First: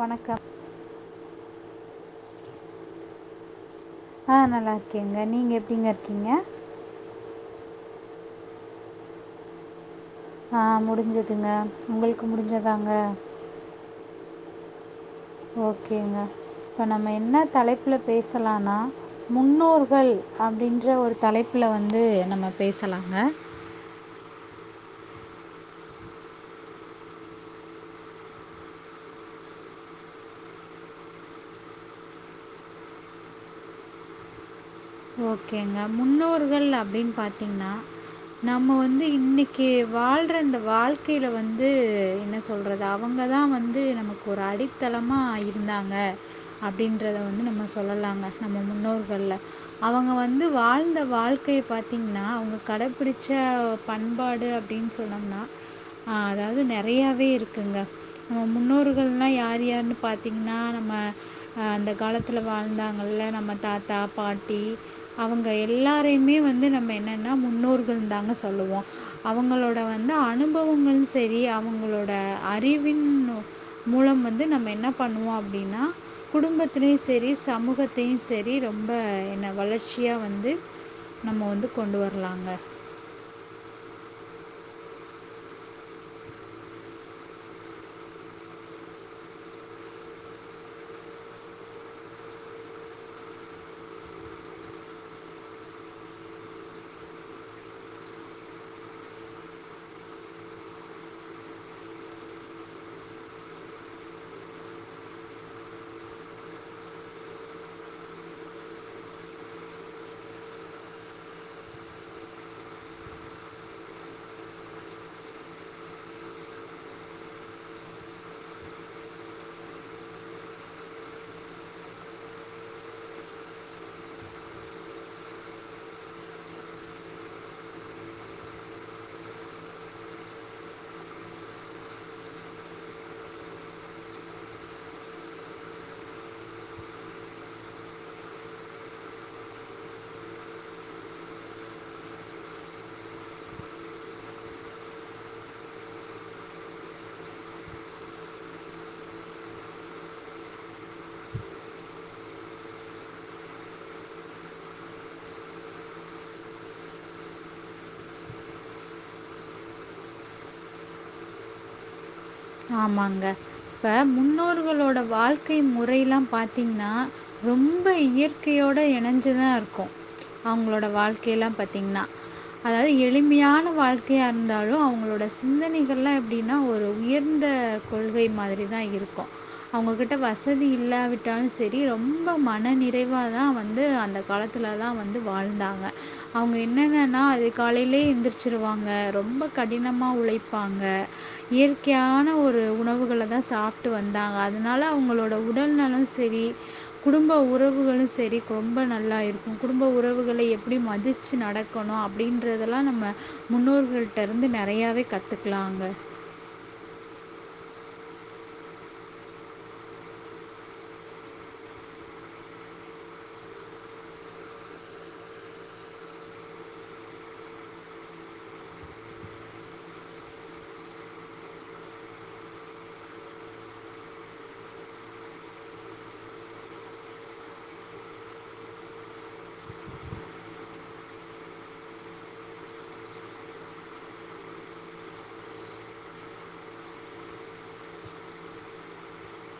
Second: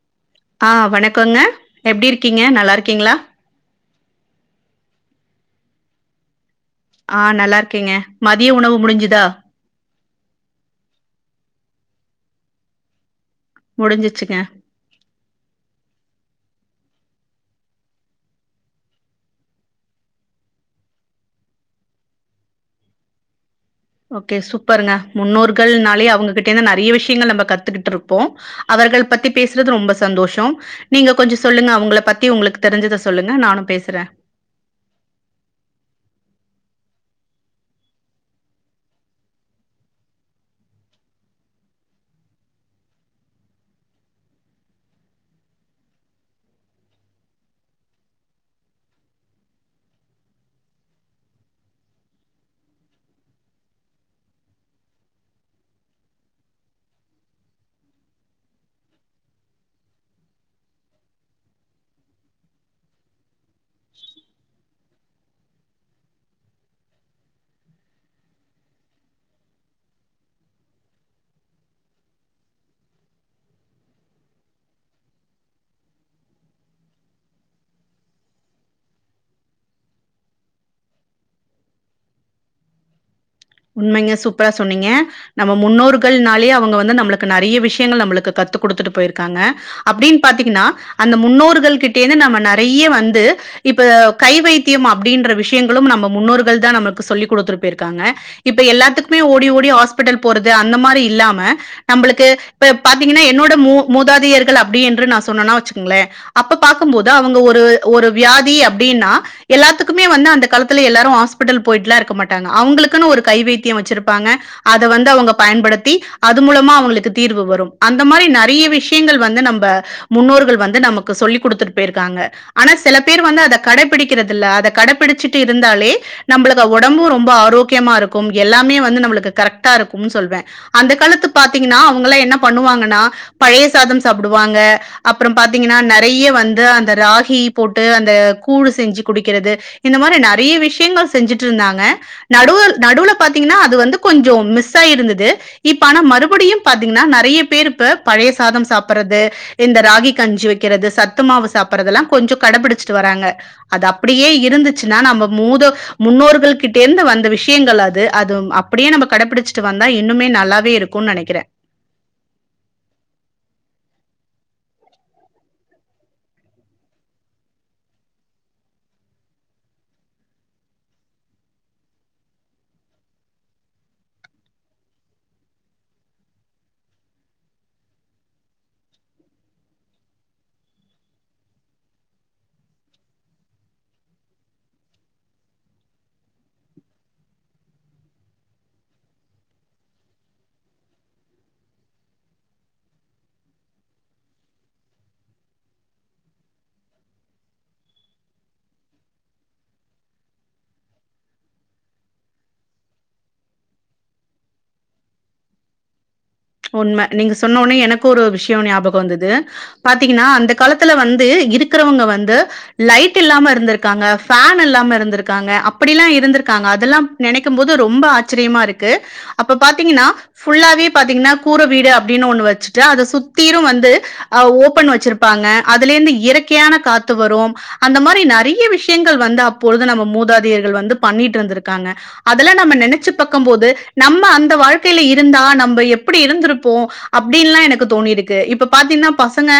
வணக்கம் ஆஹ் வணக்கங்க எப்படி இருக்கீங்க நல்லா இருக்கீங்களா ஆஹ் நல்லா இருக்கேங்க நீங்க எப்படிங்க இருக்கீங்க ஆஹ் நல்லா இருக்கீங்க மதியம் உணவு முடிஞ்சுதா ஆஹ் முடிஞ்சதுங்க உங்களுக்கு முடிஞ்சதாங்க முடிஞ்சிச்சுங்க ஓகேங்க இப்போ நம்ம என்ன தலைப்பில் பேசலனா முன்னோர்கள் அப்படின்ற ஒரு தலைப்புல வந்து நம்ம பேசலாங்க ஓகே சூப்பருங்க முன்னோர்கள்னாலயே அவங்ககிட்டே இருந்து நறைய விஷயங்கள் நம்ம கத்துக்கிட்டு இருப்போம் அவர்கள் பத்தி பேசுறது ரொம்ப சந்தோஷம் நீங்க கொஞ்சம் சொல்லுங்க அவுங்கள பத்தி உங்களுக்கு தெரிஞ்சதை சொல்லுங்க நானும் பேசுறேன் ஓகேங்க முன்னோர்கள் அப்படின்னு பாத்தீங்கன்னா நம்ம வந்து இன்னைக்கு வாழ்ற இந்த வாழ்க்கையில வந்து என்ன சொல்றது அவுங்கதான் வந்து நமக்கு ஒரு அடித்தளமா இருந்தாங்க அப்படின்றத வந்து நம்ம சொல்லலாங்க நம்ம முன்னோர்கள்ல அவுங்க வந்து வாழ்ந்த வாழ்க்கையை பார்த்திங்கன்னா அவுங்க கடைப்பிடிச்ச பண்பாடு அப்படின்னு சொன்னம்னா அதாவது நறையாவே இருக்குங்க நம்ம முன்னோர்கள்லாம் யார் யார்ன்னு பார்த்திங்கன்னா நம்ம அந்த காலத்தில வாழ்ந்தாங்கள நம்ம தாத்தா பாட் டி அவுங்க எல்லாரையுமே வந்து நம்ம என்னென்னா முன்னோர்கள் தாங்க சொல்லுவோம் அவுங்களோட வந்து அனுபவங்களும் சரி அவுங்களோட அறிவின் மூலம் வந்து நம்ம என்ன பண்ணுவோம் அப்படின்னா குடும்பத்தலையும் சரி சமூகத்தையும் சரி ரொம்ப என்ன வளர்ச்சியா வந்து நம்ம வந்து கொண்டு வரலாங்க உண்மைங்க சூப்பரா சொன்னீங்க நம்ம முன்னோர்கள்னாலயே அவுங்க வந்து நம்மளுக்கு நறைய விஷயங்கள் நம்மளுக்கு கத்து கொடுத்துட்டு போயிருக்காங்க அப்படின்னு பாத்தீங்கன்னா அந்த முன்னோர்கள் கிட்டே இருந்து நம்ம நிறைய வந்து இப்ப கை வைத்தியம் அப்படின்ற விஷயங்களும் நம்ம முன்னோர்கள் தான் நம்மளுக்கு சொல்லி் கொடுத்துட்டு போயிருக்காங்க இப்ப எல்லாத்துக்குமே ஓடி ஓடி ஹாஸ்பிட்டல் போறது அந்த மாரி இல்லாம நம்மளுக்கு இப்ப பார்த்தீங்கன்னா என்னோட மூ மூதாதியர்கள் அப்படி என்று நான் சொன்னேனா வச்சுக்கங்களேன் அப்ப பார்க்கும் போது அவுங்க ஒரு ஒரு வியாதி அப்படின்னா எல்லாத்துக்குமே வந்து அந்த காலத்துல எல்லாரும் ஹாஸ்பிட்டல் போயிட்டுலாம் இருக்க மாட்டாங்க அவுங்களுக்குன்னு ஒரு கை வத்தியம் வச்சிருப்பாங்க அத வந்து அவுங்க பயன்படுத்தி அது மூலமா அவுங்களுக்கு தீர்வு வரும் அந்த மாரி நறைய விஷயங்கள் வந்து நம்ம முன்னோர்கள் வந்து நமக்கு சொல்லிக் கொடுத்துட்டு போய் இருக்காங்க ஆனா சில பேர் வந்து அத கடைபிடிக்கிறது அத கடைபிடிச்சட்டு இருந்தாலே நம்மளுக்கு உடம்பு ரொம்ப ஆரோக்கியமா இருக் கும் எல்லாமே நமக்கு கரெக்ட்டா இருக்கும் சொல்லுவேன் அந்த காலத்துல பாத்தீங்கனா அவுங்க எல்லாம் என்ன பண்ணுவாங்கன்னா பழைய சாதம் சாப்பிடுவாங்க அப்புறம் பாத்தீங்கன்னா நறைய வந்து அந்த ராகி போட்டு அந்த கூழ் செஞ்சு குடிக்கிறது இந்த மாரி நறைய விஷயங்கள் செஞ்சுட்டு இருந்தாங்க நடுவு நடுவுல பாத்தீங்கன்னா அது வந்து கொஞ்சம் மிஸ் ஆயிருந்தது இப்ப ஆனா மறுபடியும் பாத்தீங்கன்னா நிறைய பேர் இப்ப பழைய சாதம் சாப்படுறது இந்த ராகி கஞ்சி வைக்கிறது சத்து மாவு சாப்பறது எல்லாம் கொஞ்சம் கடைபிடிச்சிட்டு வராங்க அது அப்படியே இருந்துச்சுன்னா நம்ம மூத முன்னோர்கள் கிட்ட இருந்து வந்த விஷ முக்கியங்களா அது அது அப்படியே நம்ம கடைபிடிச்சிட்டு வந்தா இன்னுமே நல்லாவே இருக்கும்னு நினைக்கிறேன் ஆமாங்க இப்ப முன்னோர்களோட வாழ்க்கை முறை எல்லாம் பார்த்தீங்கன்னா ரொம்ப இயற்கையோட இணைஞ்சதான் இருக்கும் அவுங்களோட வாழ்க்கைய எல்லாம் பார்த்தீங்கன்னா அதாவது எளிமையான வாழ்க்கையா இருந்தாலும் அவுங்களோட சிந்தனைகள் எல்லாம் எப்படின்னா ஒரு உயர்ந்த கொள்கை மாதிரி தான் இருக்கும் அவுங்ககிட்ட வசதி இல்லாவிட்டாலும் சரி ரொம்ப மன நிறைவாக தான் வந்து அந்த காலத்துல தான் வந்து வாழ்ந்தாங்க அவுங்க என்னென்னன்னா அது காலையிலயே எந்திரிச்சிருவாங்க ரொம்ப கடினமா உழைப்பாங்க இயற் கையான ஒரு உணவுகளை தான் சாப்பிட்டு வந்தாங்க அதனால அவுங்களோட உடல்நலம் செரி குடும்ப உறவுகளும் செரி ரொம்ப நல்லா இருக்கும் குடும்ப உறவுகளை எப்படி மதிச்சு நடக்கணும் அப்படின்றதெலாம் நம்ம முன்னோர்களிட்ட இருந்து நறையாவவே கத்துக்கலாங்க உண்மை நீங்க சொன்னொனே எனக்கும் ஒரு விஷயம் ஞாபகம் வந்தது பாத்தீங்கன்னா அந்த காலத்துல வந்து இருக்கிறவுங்க வந்து லைட் இல்லாம இருந்திருக்காங்க ஃபேன் இல்லாம இருந்திருக்காங்க அப்படில்லாம் இருந்திருக்காங்க அதல்லாம் நினைக்கும் போது ரொம்ப ஆச்சரியமா இருக்கு அப்ப பாத்தீங்கன்னா ஃபுல்லாவே பாத்தீங்கன்னா அப்ப கூர வீடு அப்படின்னு ஒண்ணு வச்சுட்டு அதை சுத்திரும் வந்து அஹ் ஓபன் வச்சிருப்பாங்க அதுல இருந்து இயற்கையான காத்து வரும் அந்த மாதிரி நறைய விஷயங்கள் வந்து அப்பொழுது நம்ம மூதாதியர்கள் வந்து பண்ணிட்டு இருந்திருக்காங்க அதெல்லாம் நம்ம நினைச்சு பாக்கும் போது நம்ம அந்த வாழ்க்கையில இருந்தா நம்ம எப் அப்படி இருந்திருப்போம் அப்படின்னுல்லாம் எனக்கு தோணி இருக்கு இப்ப பாத்தீங்கன்னா பசங்க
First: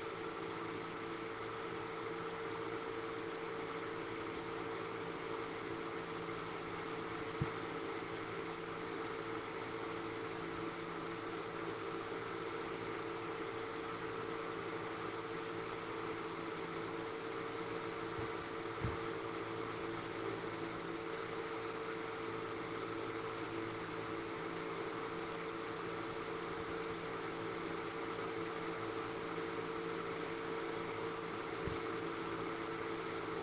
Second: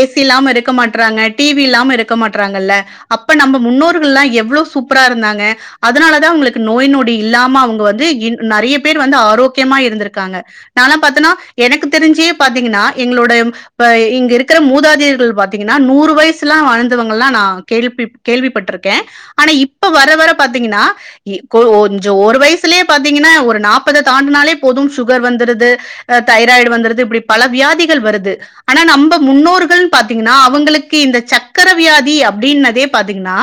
ஏசி இல்லாம இருக்க மாட்டறாங்க டிவி இல்லாம இருக்க மாட்டறாங்கல்ல அப்ப நம்ம முன்னோர்கள் எல்லாம் எவ்வளவு சூப்பரா இருந்தாங்க அதனாலதான் அவங்களுக்கு நோய் நொடி இல்லாம அவுங்க வந்து நறைய பேர் வந்து ஆரோக்கியமா இருந்திருக்காங்க நான் எல்லாம் பாத்தன்னா எனக்கு தெரிஞ்சே பாத்தீங்கன்னா எங்களோட இங்க இருக்கிற மூதாதியர்கள் பாத்தீங்கன்னா நூறு வயசுலாம் வாழ்ந்தவங்க எல்லாம் நான் கேள்வி கேள்விப்பட்டிருக்கேன் ஆனா இப்ப வர வர பாத்தீங்கன்னா கொஞ்சம் ஒரு வயசுலயே பாத்தீங்கன்னா ஒரு நாற்பது தாண்டுனாளே போதும் சுகர் வந்துருது தைராய்டு வந்துடுது இப்படி பல வியாதிகள் வருது ஆனா நம்ம முன்னோர்கள்னு பாத்தீங்கன்னா அவுங்களுக்கு இந்த சக்கர வியாதி அப்படின்னதே பாத்தீங்கன்னா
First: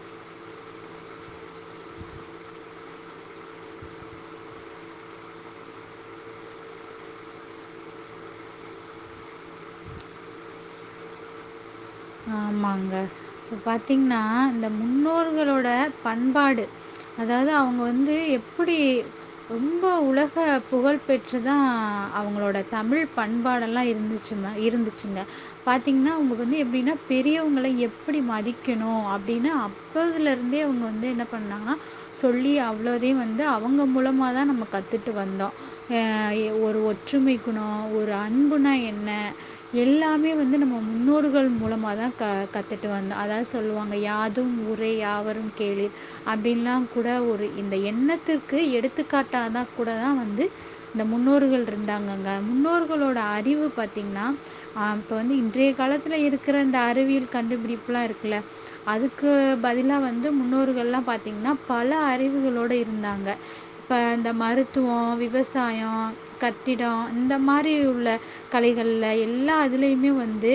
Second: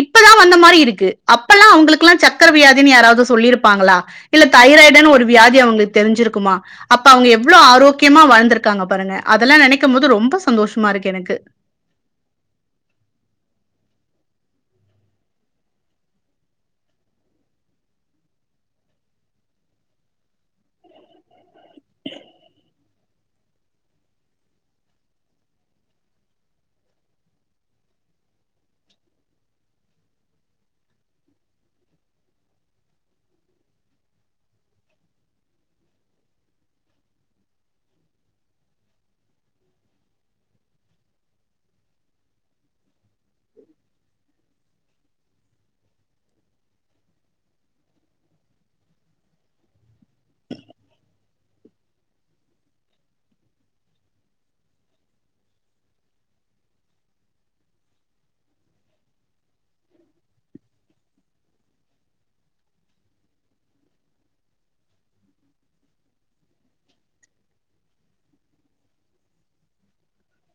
இப்பதான் வந்த மாரி இருக்கு அப்பல்லாம் அவுங்களுக்கு எல்லாம் சக்கர வியாதி யாராவது சொல்லி இருப்பாங்களா இல்ல தைராய்டுனு ஒரு வியாதி அவுங்களுக்கு தெரிஞ்சிருக்குமா அப்ப அவுங்க எவ்ளோ ஆரோக்கியமா வாழ்ந்திருக்காங்க பாருங்க அதெல்லாம் நினைக்கும் போது ரொம்ப சந்தோஷமா இருக்கு எனக்கு ஆமாங்க இப்ப பாத்தீங்கன்னா இந்த முன்னோர்களோட பண்பாடு அதாவது அவுங்க வந்து எப்படி ரொம்ப உலக புகழ் பெற் று தான் அவுங்களோட தமிழ் பண்பாடெல்லாம் இருந்துச்சு இருந்துச்சுங்க பார்த்தீங்கன்னா அவுங்க வந்து எப்படின்னா பெரியவங்கள எப்படி மதிக்கணும் அப்படின்னு அப்போதுல இருந்தே அவுங்க வந்து என்ன பண்ணாங்கன்னா சொல்லி அவ்வளோதே வந்து அவுங்க மூலமா தான் நம்ம கத்துட்டு வந்தோம் ஒரு ஒற்றுமை குணம் ஒரு அன்புணா என்ன எல்லாமே வந்து நம்ம முன்னோர்கள் மூலமா தான் கத்துட்டு வந்தோம் அதான் சொல்லுவாங்க யாதும் ஊரே யாவரும் கேளீர் அப்படின்லாம் கூட இந்த எண்ணத்துக்கு எடுத்துக்காட்டாதான் கூட வந்து இந்த முன்னோர்கள் இருந்தாங்கக முன்னோர்களோட அறிவு பாத்தீங்கன்னா வந்து இன்றைய காலத்தில் இருக்கிற இந்த அ றிவியல் கண்டுபிடிப்புலாம் இருக்குல அதுக்கு பதிலா வந்து முன்னோர்கள்லாம் பார்த்தீங்கன்னா பல அறிவுகளோடு இருந்தாங்க இப்ப இந்த மருத்துவம் விவசாயம் கட்டிடம் இந்த மாதிரி உள்ள கலைகள்ல எல்லா இதுலயுமே வந்து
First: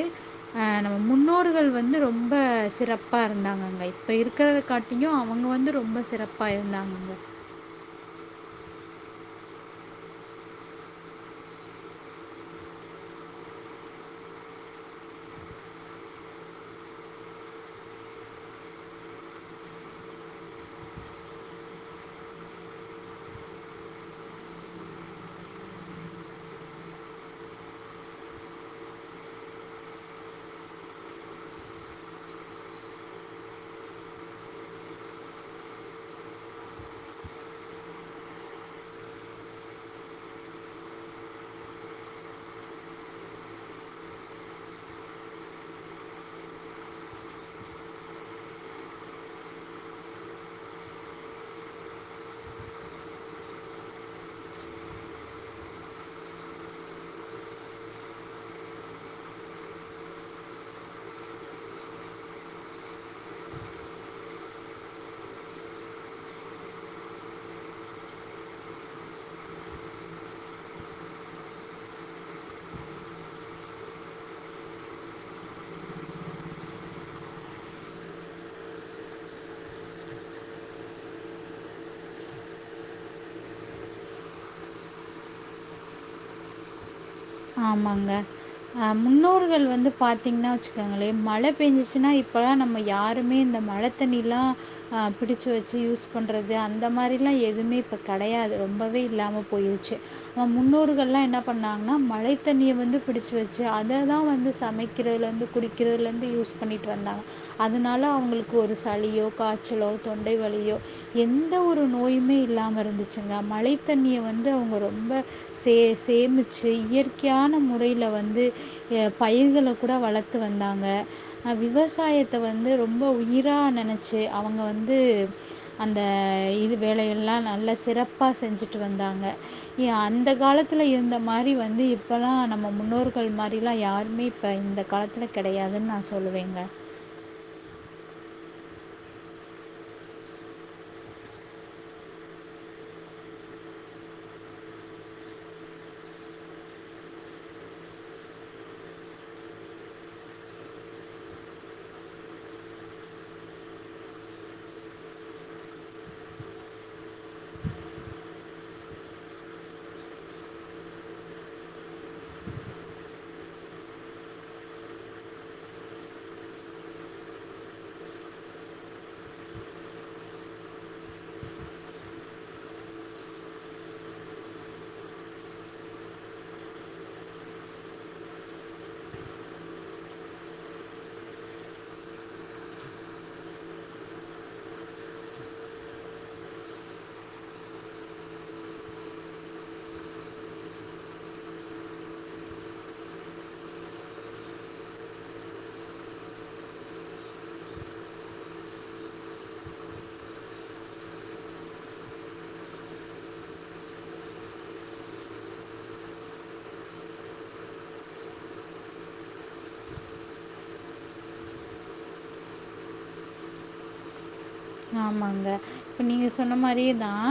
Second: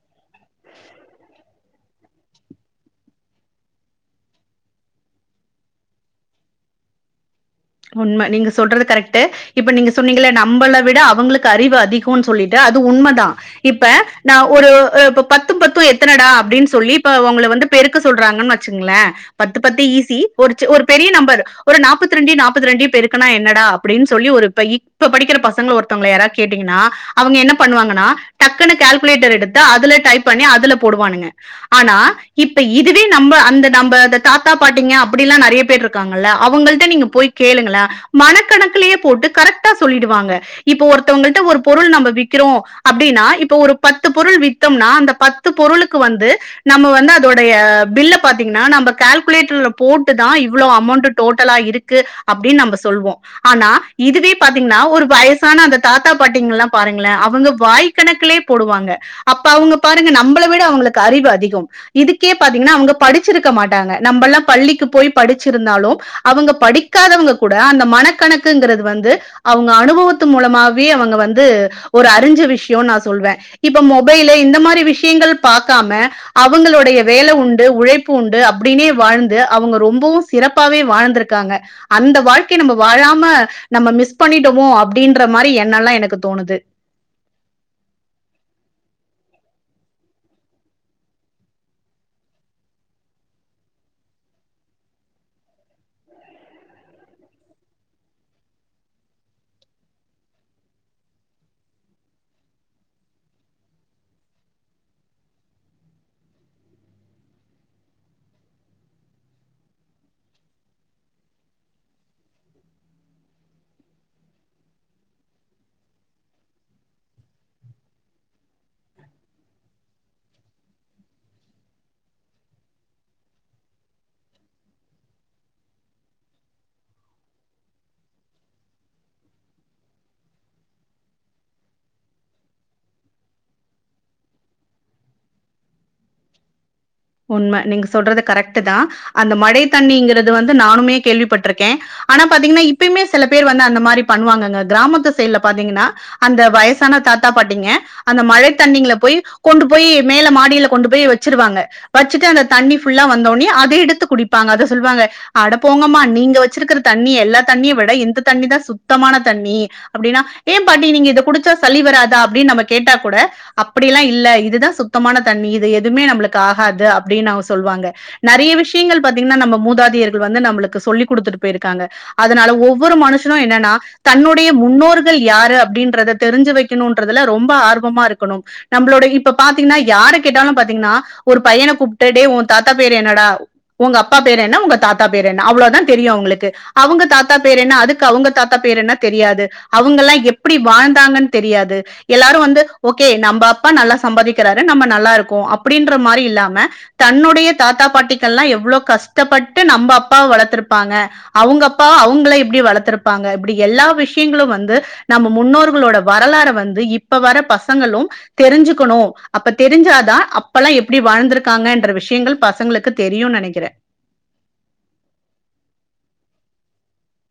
நம முன்னோர்கள் வந்து ரொம்ப சிறப்பாக இருந்தாங்கங்க இப்போ இருக்கத காாட்டியியும் அவுங்க வந்து ரொம்ப சிறப்பா இருந்தாங்கங்க உண்மை நீங்க சொல்றது கரெக்ட்டு இப்ப நீங்க சொன்னீங்கல நம்மள விட அவுங்களுக்கு அறிவு அதிகம்னு சொல்லிட்டு அது உண்மைதான் இப்ப நான் ஒரு இப்ப பத்தும் பத்தும் எத்தனைடா அப்படின்னு சொல்லி இப்ப அவுங்க வந்து பெருக்க சொல்றாங்கன்னு வச்சுங்களேன் பத்து பத்து ஈஸி ஒரு ஒரு பெரிய நம்பர் ஒரு நாப்பத்த ரெண்டு நா ப்பத்து ரெண்டையும் பெருக்கினா என்னடா அப்படினு சொல்லி ஒரு பை இப்போ படிக்கிற பசங்கள ஒருத்தவுங்கள யாரையாவது கேட்டீங்கனா அவுங்க என்ன பண்ணுவாங்கன்னா டக்குனு கால்குலேட்டர் எடுத்து அதுலயே டைப் பண்ணி அதுல போடுவாங்க இப்ப இதுவே நம்ப அந்த நம்ப தாத்தா பாட்டீங்க அப்படி எல்லாம் நறைய பேர் இருக்காங்கல அவுங்கள்ட நீங்க போய் கேளுங்களேன் மனக்கணக்கலயே போட்டு கரெக்ட்டா சொல்லிடுவாங்க இப்ப ஒருத்தவங்கள்ட ஒரு பொருள் நம்ம விக்கிறோம் அப்படின்னா இப்ப ஒரு பத்து பொருள் வித்தோம்னா அந்த பத்து பொருளுக்கு வந்து நம்ம வந்து அதோடைய பில்ல பாத்தீங்கன்னா நம்ம கால்குலேட்டர்ல போட்டுதான் இவ்வளவு அமௌண்ட் டோட்டலா இருக்கு அப்படின்னு நம்ப சொல்வோம் ஆனா இதுவே பாத்தீங்கன்னா ஒரு வயசான அந்த தாத்தா பாட்டிங்க எல்லாம் பாருங்களேன் அவுங்க வாய்க் கணக்கலே போடுவாங்க அப்ப அவுங்க பாருங்க நம்பள விட அவுங்களுக்கு அறிவு அதிகம் இதுக்கே பாத்தீங்கன்னா அவுங்க படிச்சிருக்க மாட்டாங்க நம்ப எல்லாம் பள்ளிக்கு போய் படிச்சிருந்தாலும் அவுங்க படி க்காதவுங்க கூட அந்த மனக்கணக்குங்கிறது வந்து அவுங்க அனுபவத்து மூலமாவே அவுங்க வந்து ஒரு அறிஞ்ச விஷயம்னு நான் சொல்வேன் இப்ப மொபைல் இந்த மாரி விஷயங்கள் பார்கக்காம அவுங்களுடைய வேலை உண்டு உழைப்பு உண்டு அப்படினே வாழ்ந்து அவுங்க ரொம்பவும் சிறப்பாவே வாழ்ந்திருக்காங்க அந்த வாழ்க்கை நம்ம வாழாம நம்ம மிஸ் பண்ணிட்டோமோ அப்படின்ற மாதிரி எண்ணம்ல்லாம் எனக்கு தோணுது ஆமாங்க முன்னோர்கள் வந்து பார்த்தீங்கன்னா வச்சுக்கோங்களே மழை பெஞ்சுச்சுன்னா இப்ப எல்லாம் நம்ம யாருமே இந்த மழை தண்ணி எல்லாம் பிடிச்சு வச்சு யூஸ் பண்றது அந்த மாரிலாம் எதுவுமே இப்ப கிடையாது ரொம்பவே இல்லாம போயிருச்சு ஆஹ் முன்னோர்கள்லாம் என்ன பண்ணாங்கன்னா மழத்தண்ணியை வந்து பிடிச்ச வச்சு அதை தான் வந்து சமைக்கிறதுலேருந்து குடிக்கிறதுலேருந்து யூஸ் பண்ணிட்டு வந்தாங்க அதனால அவுங்களுக்கு ஒரு சளியோ காய்ச்சலோ தொண்டை வலியோ எந்த ஒரு நோயுமே இல்லாமல் இருந்துச்சுங்க மழத்தண்ணியை வந்து அவுங்க ரொம்ப சே சேமிச்சு இயற் முக்கியான முறையில் வந்து பயிர்களை கூட வளர்த்து வந்தாங்க விவசாயத்தை வந்து ரொம்ப உயிராக நெனச்சி அவங்க வந்து அந்த இது வேலைகள்ல்லாம் நல்ல சிறப்பாக செஞ்சுட்டு வந்தாங்க அந்த காலத்தில் இருந்த மாரி வந்து இ இப்போலாம் நம்ம முன்னோர்கள் மாரிலாம் யாருமே இப்போ இந்த காலத்தில் கிடையாதுன்னு நான் சொல்லுவேங்க உண்மை நீங்க சொல்றது கரெக்ட் தான் அந்த மழை தண்ணிங்குறது வந்து நானுமே கேள்விப்பட்டிருக்கேன் ஆனா பாத்தீங்கன்னா இப்பயுமே சில பேர் வந்து அந்த மாதிரி பண்ணுவாங்கங்க கிராமத்து சைடுல பாத்தீங்கன்னா அந்த வயசான தாத்தா பாட்டிங்க அந்த மழை தண்ணிங்கல போய் கொண்டு போய் மேல மாடியில கொண்டு போய் வச்சிருவாங்க வச்சுட்டு அந்த தண்ணி ஃபுல்லா வந்தோனே அதை எடுத்து குடிப்பாங்க அதை சொல்லுவாங்க அட போங்கம்மா நீங்க வச்சிருக்கிற தண்ணி எல்லா தண்ணிய விட எந்த தண்ணி தான் சுத்தமான தண்ணி அப்படின்னா ஏன் பாட்டி நீங்க இதை குடிச்சா சளி வராதா அப்படின்னு நம்ம கேட்டா கூட அப்படியலாம் இல்ல இதுதான் சுத்தமான தண்ணி இது எதுவுமே நம்மளுக்கு ஆக ஆகது அப்படின்னு அவங்க சொல்லுவாங்க நிறைய விஷயங்கள் பாத்தீங்கன்னா நம்ம மூதாதியர்கள் வந்து நம்மளுக்கு சொல்லி் கொடுத்துட்டு போயிருக்காங்க அதனால ஒவ்வொரு மனுஷனும் என்னன்னா தன்னுடைய முன்னோர்கள் யாரு அப்படின்றத தெரிஞ்சு வைக்கணும்என்றதுல ரொம்ப ஆர்வமா இருக்கணும் நம்மளோடைய இப்ப பாத்தீங்கன்னா யாரு கேட்டாலும் பாத்தீங்கன்னா ஒரு பையனை கூப்பிட்டே உன் தாத்தா பேர் என்னடா உங்க அப்பா பேர் என்ன உங்க தாத்தா பேர் என்ன அவ்வளோதான் தெரியும் அவங்களுக்கு அவங்க தாத்தா பேர் என்ன அதுக்கு அவங்க தாத்தா பேர் என்ன தெரியாது அவங்க எல்லாம் எப்படி வாழ்ந்தாங்கன்னு தெரியாது எல்லாரும் வந்து ஓகே நம்ம அப்பா நல்லா சம்பாதிக்கிறாரு நம்ம நல்லா இருக்கோம் அப்படின்னு தன்னுடைய தாத்தா பாட்டிகள்ல்லாம் எவ்வளவு கஷ்டப்பட்டு நம்ம அப்பாவ வளர்த்திருப்பாங்க அவங்க அப்பா அவங்கள இப்படி வளர்த்துருப்பாங்க இப்படி எல்லா விஷயங்களும் வந்து நம்ம முன்னோர்களோட வரலாறை வந்து இப்ப வர பசங்களும் தெரிஞ்சுக்கணும் அப்ப தெரிஞ்சாதான் ப்பலாம் எப்படி வாழ்ந்திருக்காங்க என்ற விஷயங்கள் பசங்களுக்கு தெரியும் நினைக்கிறேன் ஆமாங்க இப்ப நீங்க சொன்ன மாதிரிதான்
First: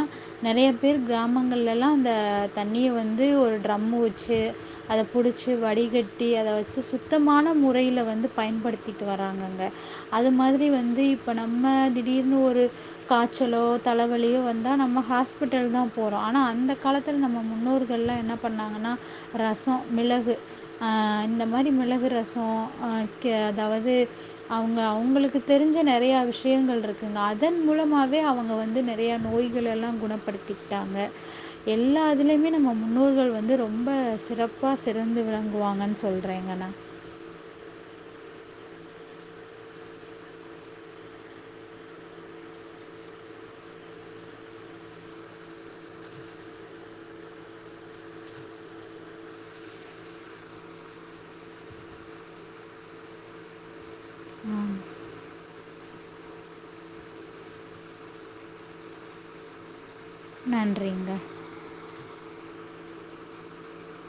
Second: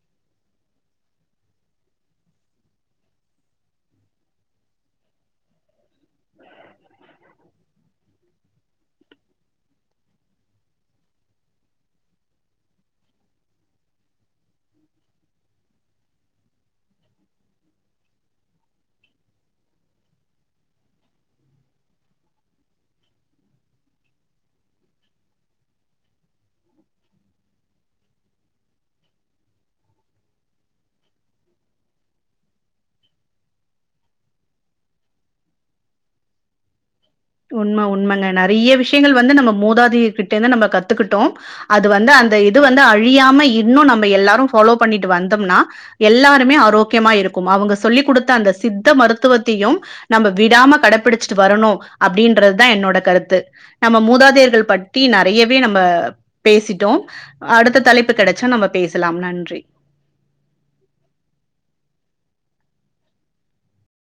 நிறைய பேர் கிராமங்கள்லல்லாம் அந்த தண்ணிய வந்து ஒரு ட்ரம் வச்சு அதை புடிச்சு வடிகட்டி அத வச்சு சுத்தமான முறையில வந்து பயன்படுத்திட்டு வராங்கங்க அது மாதிரி வந்து இப்போ நம்ம திடீர்னு ஒரு காய்ச்சலோ தலைவலியோ வந்தால் நம்ம ஹாஸ்பிட்டல் தான் போறோம் ஆனால் அந்த காலத்தில் நம்ம முன்னோர்கள்லாம் என்ன பண்ணாங்கன்னா ரசம் மிளகு இந்த மாதிரி மிளகு ரசம் அதாவது அவங்க அவங்களுக்கு தெரிஞ்ச நிறைய விஷயங்கள் இருக்கு இருக்குங்க அதன் மூலமாகாவவே அவங்க வந்து நிறையா நோய்கள எல்லாம் குணப்படுத்திட்டாங்க எல்லா இதுலேயுமே நம்ம முன்னோர்கள் வந்து ரொம்ப சிறப்பாக சிறந்து விளங்குவாங்கன்னு சொல்றேங்கண்ணா உண்மை உண்மைங்க நிறைய விஷயங்கள் வந்து நம்ம மூதாதையர் கிட்ட இருந்து நம்ம கத்துக்கிட்டோம் அது வந்து அந்த இது வந்து அழியாம இன்னும் நம்ம எல்லாரும் ஃபாலோ பண்ணிட்டு வந்தோம்னா எல்லாருமே ஆரோக்கியமா இருக்கும் அவங்க சொல்லிக் கொடுத்த அந்த சித்த மருத்துவத்தையும் நம்ம விடாம கடைப்பிடிச்சிட்டு வரணும் அப்படின்றதுதான் என்னோட கருத்து நம்ம மூதாதையர்கள் நான் பத்தி நிறையவே நம்ம பேசிட்டோம் அடுத்த தலைப்பு கிடைச்சா நம்ம பேசலாம் நன்றி நன்றிறிங்க